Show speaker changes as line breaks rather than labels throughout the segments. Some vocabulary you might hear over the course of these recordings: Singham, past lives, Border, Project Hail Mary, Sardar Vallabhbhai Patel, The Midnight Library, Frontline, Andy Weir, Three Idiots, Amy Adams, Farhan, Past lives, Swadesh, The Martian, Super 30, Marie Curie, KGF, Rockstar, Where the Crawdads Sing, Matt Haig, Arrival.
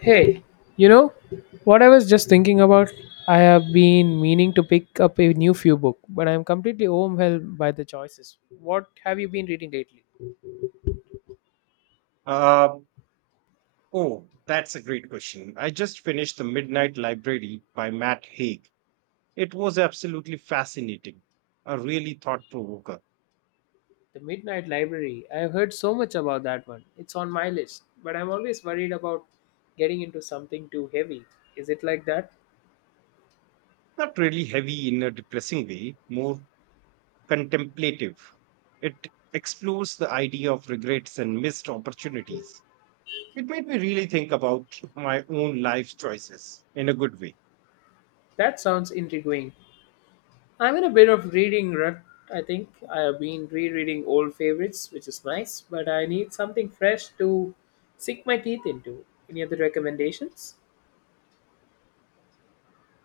Hey, you know what I was just thinking about? I have been meaning to pick up a new few book, but I am completely overwhelmed by the choices. What have you been reading lately?
Uh, oh, that's a great question. I just finished The Midnight Library by Matt Haig. It was absolutely fascinating, a really thought provoker.
The Midnight Library. I have heard so much about that one. It's on my list, but I'm always worried about getting into something too heavy. Is it like that?
Not really heavy in a depressing way, more contemplative. It explores the idea of regrets and missed opportunities. It made me really think about my own life choices in a good way.
That sounds intriguing. I'm in a bit of reading rut, I think. I have been rereading old favorites, which is nice, but I need something fresh to sink my teeth into. Any other recommendations?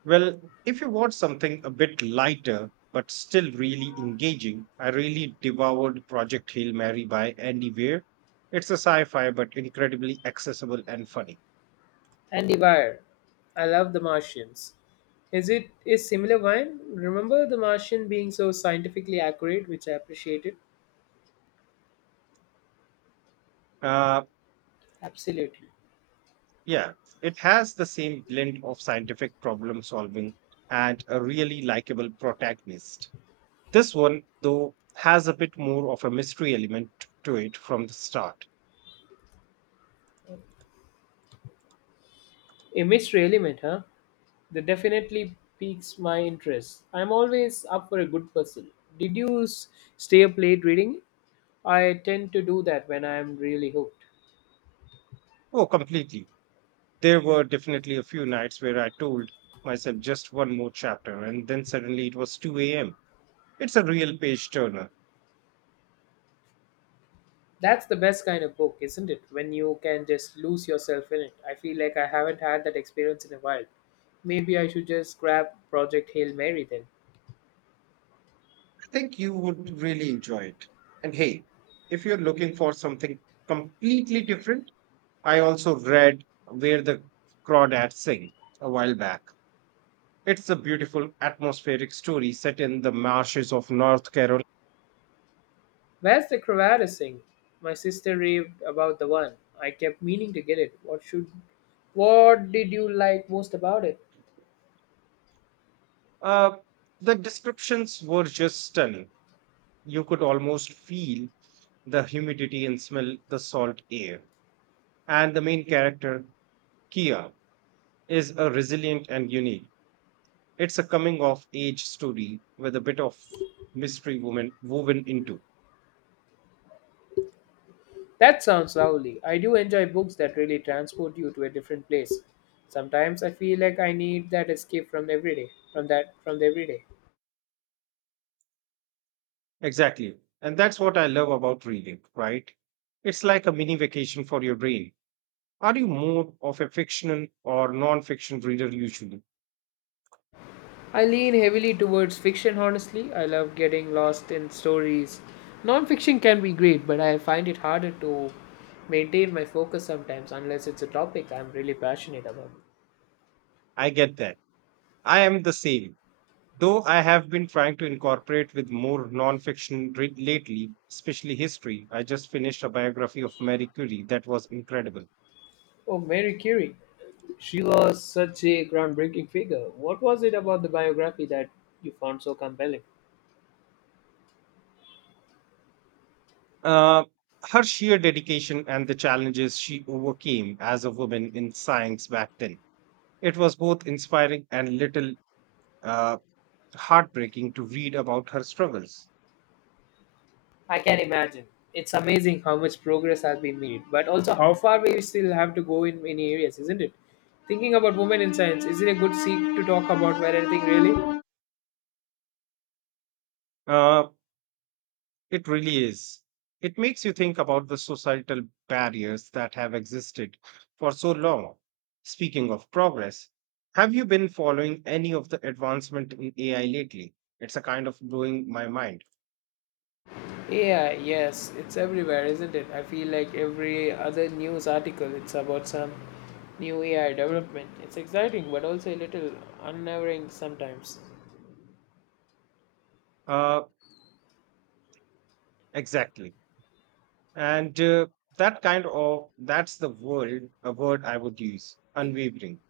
Well, if you want something a bit lighter but still really engaging, I really devoured Project Hail Mary by Andy Weir. It's a sci-fi but incredibly accessible and funny.
Andy Weir. I love The Martians. Is it is similar wine? Remember The Martian being so scientifically accurate, which I appreciated?
Uh,
Absolutely.
yeah, it has the same blend of scientific problem solving and a really likable protagonist. This one, though, has a bit more of a mystery element to it from the start.
Image really meant, huh? That definitely piques my interest. I'm always up for a good puzzle. Did you s- Stay up late reading? I tend to do that when I'm really hooked.
Oh, completely. There were definitely a few nights where I told myself just one more chapter, and then suddenly it was 2 a.m. It's a real page turner.
That's the best kind of book, isn't it? When you can just lose yourself in it. I feel like I haven't had that experience in a while. Maybe I should just grab Project Hail Mary then.
I think you would really enjoy it. And hey, if you're looking for something completely different, I also read Where the Crawdads Sing a while back. It's a beautiful atmospheric story set in the marshes of North Carolina.
Where's the Cravada sing? My sister raved about the one. I kept meaning to get it. What should what did you like most about it?
Uh, the descriptions were just stunning, you could almost feel the humidity and smell the salt air. And the main character, Kia, is a resilient and unique. It's a coming of age story with a bit of mystery woman woven into.
That sounds lovely. I do enjoy books that really transport you to a different place. Sometimes I feel like I need that escape from everyday, from the everyday.
Exactly. And that's what I love about reading, right? It's like a mini vacation for your brain. Are you more of a fictional or non fiction reader usually?
I lean heavily towards fiction honestly. I love getting lost in stories. Non-fiction can be great, but I find it harder to maintain my focus sometimes unless it's a topic I'm really passionate about.
I get that. I am the same. Though I have been trying to incorporate with more nonfiction read lately, especially history. I just finished a biography of Marie Curie that was incredible.
Oh, Mary Curie. She was such a groundbreaking figure. What was it about the biography that you found so compelling?
Uh, Her sheer dedication and the challenges she overcame as a woman in science back then. It was both inspiring and little, uh, heartbreaking to read about her struggles.
I can imagine. It's amazing how much progress has been made, but also how far we still have to go in many areas, isn't it? Thinking about women in science, is it a good seat to talk about where anything really?
Uh, It really is. It makes you think about the societal barriers that have existed for so long. Speaking of progress, have you been following any of the advancement in AI lately? It's a kind of blowing my mind.
Yeah, yes, it's everywhere, isn't it? I feel like every other news article, it's about some new AI development. It's exciting, but also a little unnerving sometimes.
Uh, exactly. And that's the word I would use, unwavering.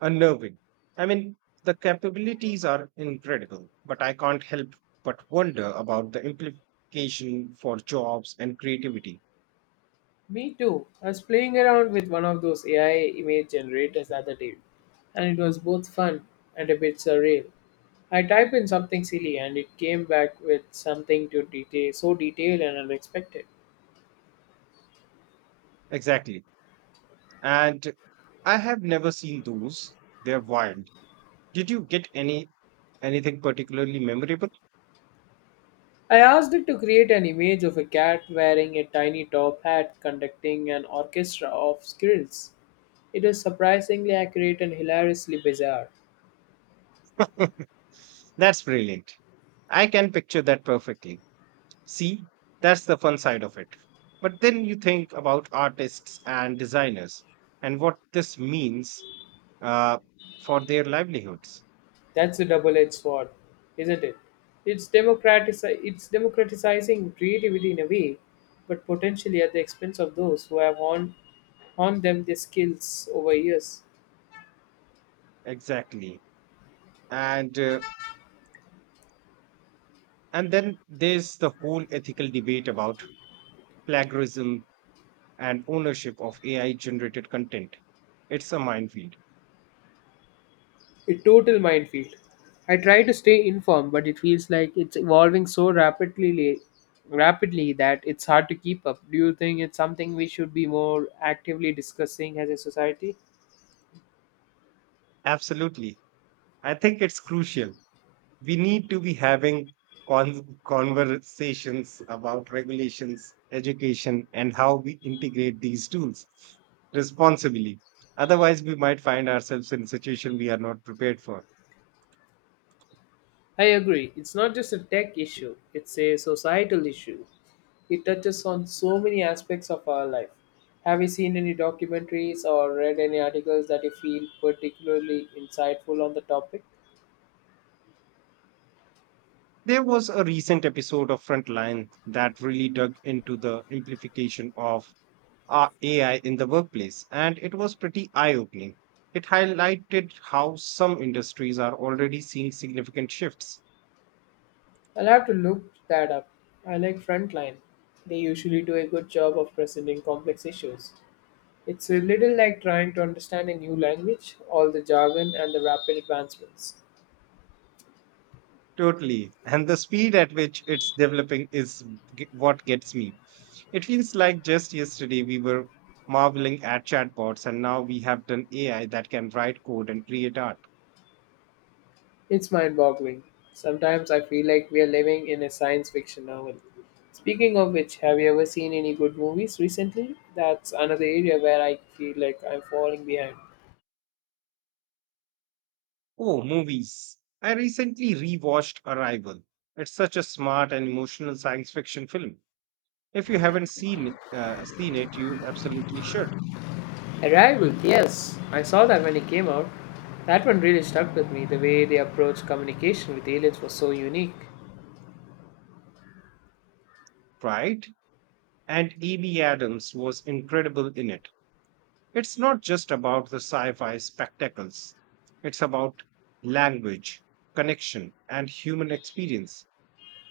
Unnerving. I mean, the capabilities are incredible, but I can't help but wonder about the implication for jobs and creativity.
Me too. I was playing around with one of those AI image generators the other day, and it was both fun and a bit surreal. I typed in something silly, and it came back with so detailed and unexpected.
Exactly. And I have never seen those. They're wild. Did you get anything particularly memorable?
I asked it to create an image of a cat wearing a tiny top hat conducting an orchestra of squirrels. It was surprisingly accurate and hilariously bizarre.
That's brilliant. I can picture that perfectly. See, that's the fun side of it. But then you think about artists and designers and what this means, uh, for their livelihoods.
That's a double-edged sword, isn't it? It's democratizing creativity in a way, but potentially at the expense of those who have honed them their skills over years.
Exactly. And uh, and then there's the whole ethical debate about plagiarism and ownership of AI generated content. It's a minefield.
A total minefield. I try to stay informed, but it feels like it's evolving rapidly that it's hard to keep up. Do you think it's something we should be more actively discussing as a society?
Absolutely. I think it's crucial. We need to be having conversations about regulations, education, and how we integrate these tools responsibly. Otherwise, we might find ourselves in a situation we are not prepared for.
I agree. It's not just a tech issue, it's a societal issue. It touches on so many aspects of our life. Have you seen any documentaries or read any articles that you feel particularly insightful on the topic?
There was a recent episode of Frontline that really dug into the implication of AI in the workplace, and it was pretty eye opening. It highlighted how some industries are already seeing significant shifts.
I'll have to look that up. I like Frontline. They usually do a good job of presenting complex issues. It's a little like trying to understand a new language, all the jargon and the rapid advancements.
Totally. And the speed at which it's developing is what gets me. It feels like just yesterday we were marveling at chatbots, and now we have done AI that can write code and create art.
It's mind boggling. Sometimes I feel like we are living in a science fiction novel. Speaking of which, have you ever seen any good movies recently? That's another area where I feel like I'm falling behind.
Oh, movies. I recently rewatched Arrival. It's such a smart and emotional science fiction film. If you haven't seen it, you absolutely should.
Arrival, yes. I saw that when it came out. That one really stuck with me. The way they approached communication with aliens was so unique.
Right? And Amy Adams was incredible in it. It's not just about the sci-fi spectacles. It's about language, connection, and human experience.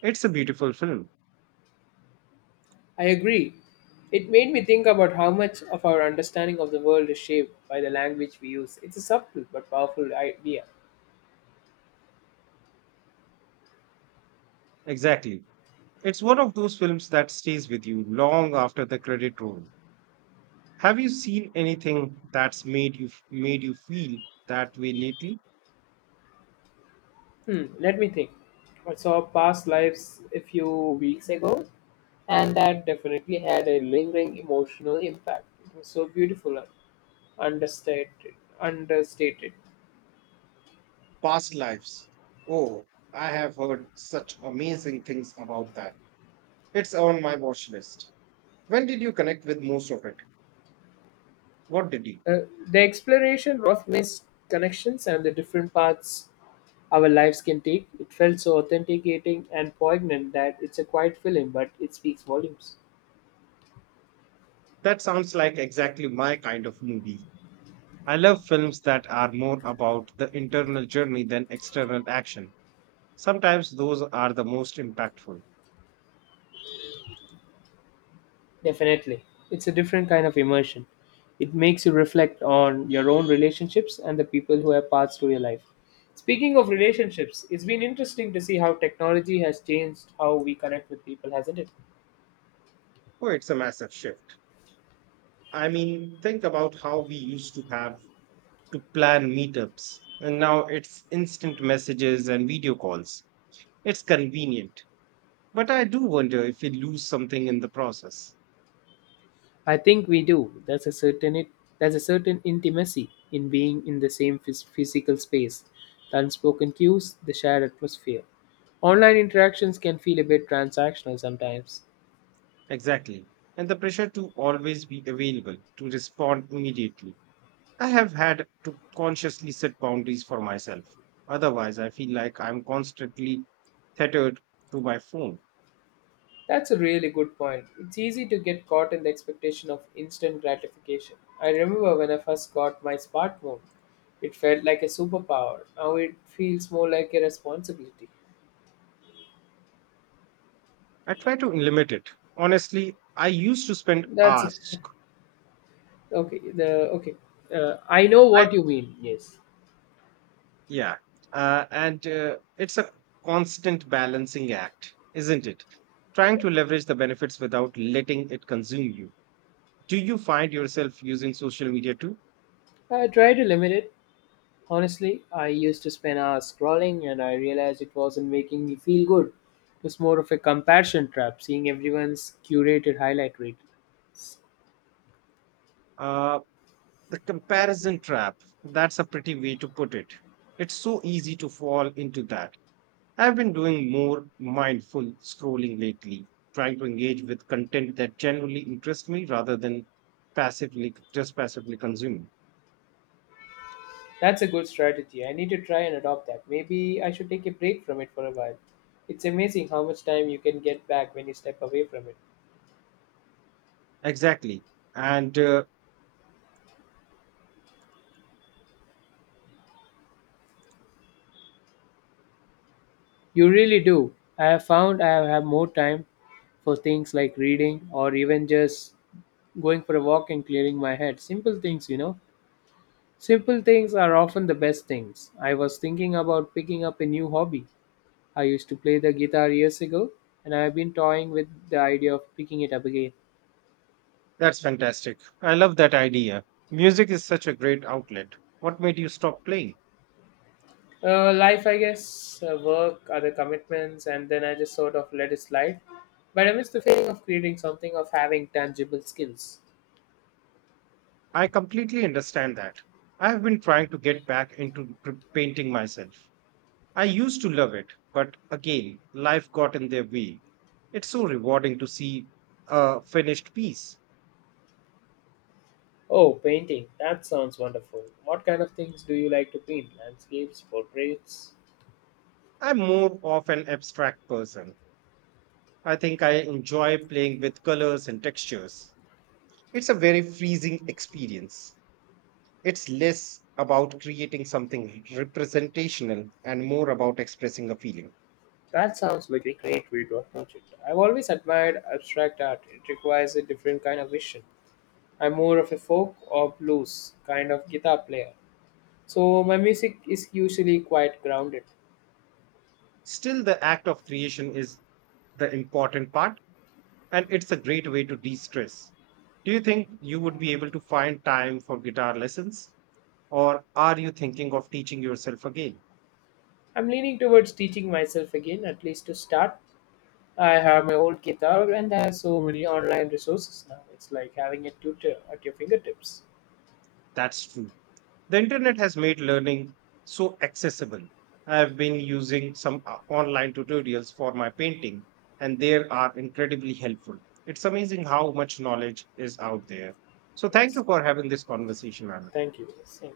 It's a beautiful film.
I agree. It made me think about how much of our understanding of the world is shaped by the language we use. It's a subtle but powerful idea.
Exactly. It's one of those films that stays with you long after the credit roll. Have you seen anything that's made you feel that way lately?
Hmm, let me think. I saw past lives a few weeks ago, and that definitely had a lingering emotional impact. It was so beautiful and understated. Understated.
Past lives. Oh, I have heard such amazing things about that. It's on my watch list. When did you connect with most of it? What did you?
Uh, the exploration of missed connections and the different paths our lives can take. It felt so authenticating and poignant that it's a quiet film, but it speaks volumes.
That sounds like exactly my kind of movie. I love films that are more about the internal journey than external action. Sometimes those are the most impactful.
Definitely. It's a different kind of immersion. It makes you reflect on your own relationships and the people who have passed through your life. Speaking of relationships, it's been interesting to see how technology has changed how we connect with people, hasn't it?
Oh, it's a massive shift. I mean, think about how we used to have to plan meetups. And now it's instant messages and video calls. It's convenient. But I do wonder if we lose something in the process.
I think we do. There's a certain intimacy in being in the same physical space, the unspoken cues, the shared atmosphere. Online interactions can feel a bit transactional sometimes.
Exactly. And the pressure to always be available, to respond immediately. I have had to consciously set boundaries for myself. Otherwise, I feel like I'm constantly tethered to my phone.
That's a really good point. It's easy to get caught in the expectation of instant gratification. I remember when I first got my smartphone, it felt like a superpower. Now it feels more like a responsibility.
I try to limit it. Honestly, I used to spend
That's
hours.
okay. Okay, I know what you mean. Yes.
Yeah. And it's a constant balancing act, isn't it? Trying
Yep.
to leverage the benefits without letting it consume you. Do you find yourself using social media too?
I try to limit it. Honestly, I used to spend hours scrolling, and I realized it wasn't making me feel good. It was more of a comparison trap, seeing everyone's curated highlight reels.
Uh, the comparison trap, that's a pretty way to put it. It's so easy to fall into that. I've been doing more mindful scrolling lately, trying to engage with content that genuinely interests me rather than just passively consuming.
That's a good strategy. I need to try and adopt that. Maybe I should take a break from it for a while. It's amazing how much time you can get back when you step away from it.
Exactly. And
You really do. I have found I have more time for things like reading or even just going for a walk and clearing my head. Simple things, you know. Simple things are often the best things. I was thinking about picking up a new hobby. I used to play the guitar years ago and I have been toying with the idea of picking it up again.
That's fantastic. I love that idea. Music is such a great outlet. What made you stop playing?
Life, I guess, work, other commitments, and then I just sort of let it slide. But I miss the feeling of creating something, of having tangible skills.
I completely understand that. I have been trying to get back into painting myself. I used to love it, but again, life got in their way. It's so rewarding to see a finished piece.
Oh, painting. That sounds wonderful. What kind of things do you like to paint? Landscapes, portraits?
I'm more of an abstract person. I think I enjoy playing with colors and textures. It's a very freezing experience. It's less about creating something representational and more about expressing a feeling.
That sounds like a great way to approach it. I've always admired abstract art. It requires a different kind of vision. I'm more of a folk or blues kind of guitar player. So my music is usually quite grounded.
Still, the act of creation is the important part, and it's a great way to de stress. Do you think you would be able to find time for guitar lessons? Or are you thinking of teaching yourself again?
I'm leaning towards teaching myself again, at least to start. I have my old guitar and I have so many online resources now. It's like having a tutor at your fingertips.
That's true. The internet has made learning so accessible. I have been using some online tutorials for my painting, and they are incredibly helpful. It's amazing how much knowledge is out there. So, thank
Yes.
you for having this conversation, Anna.
Thank you. Same.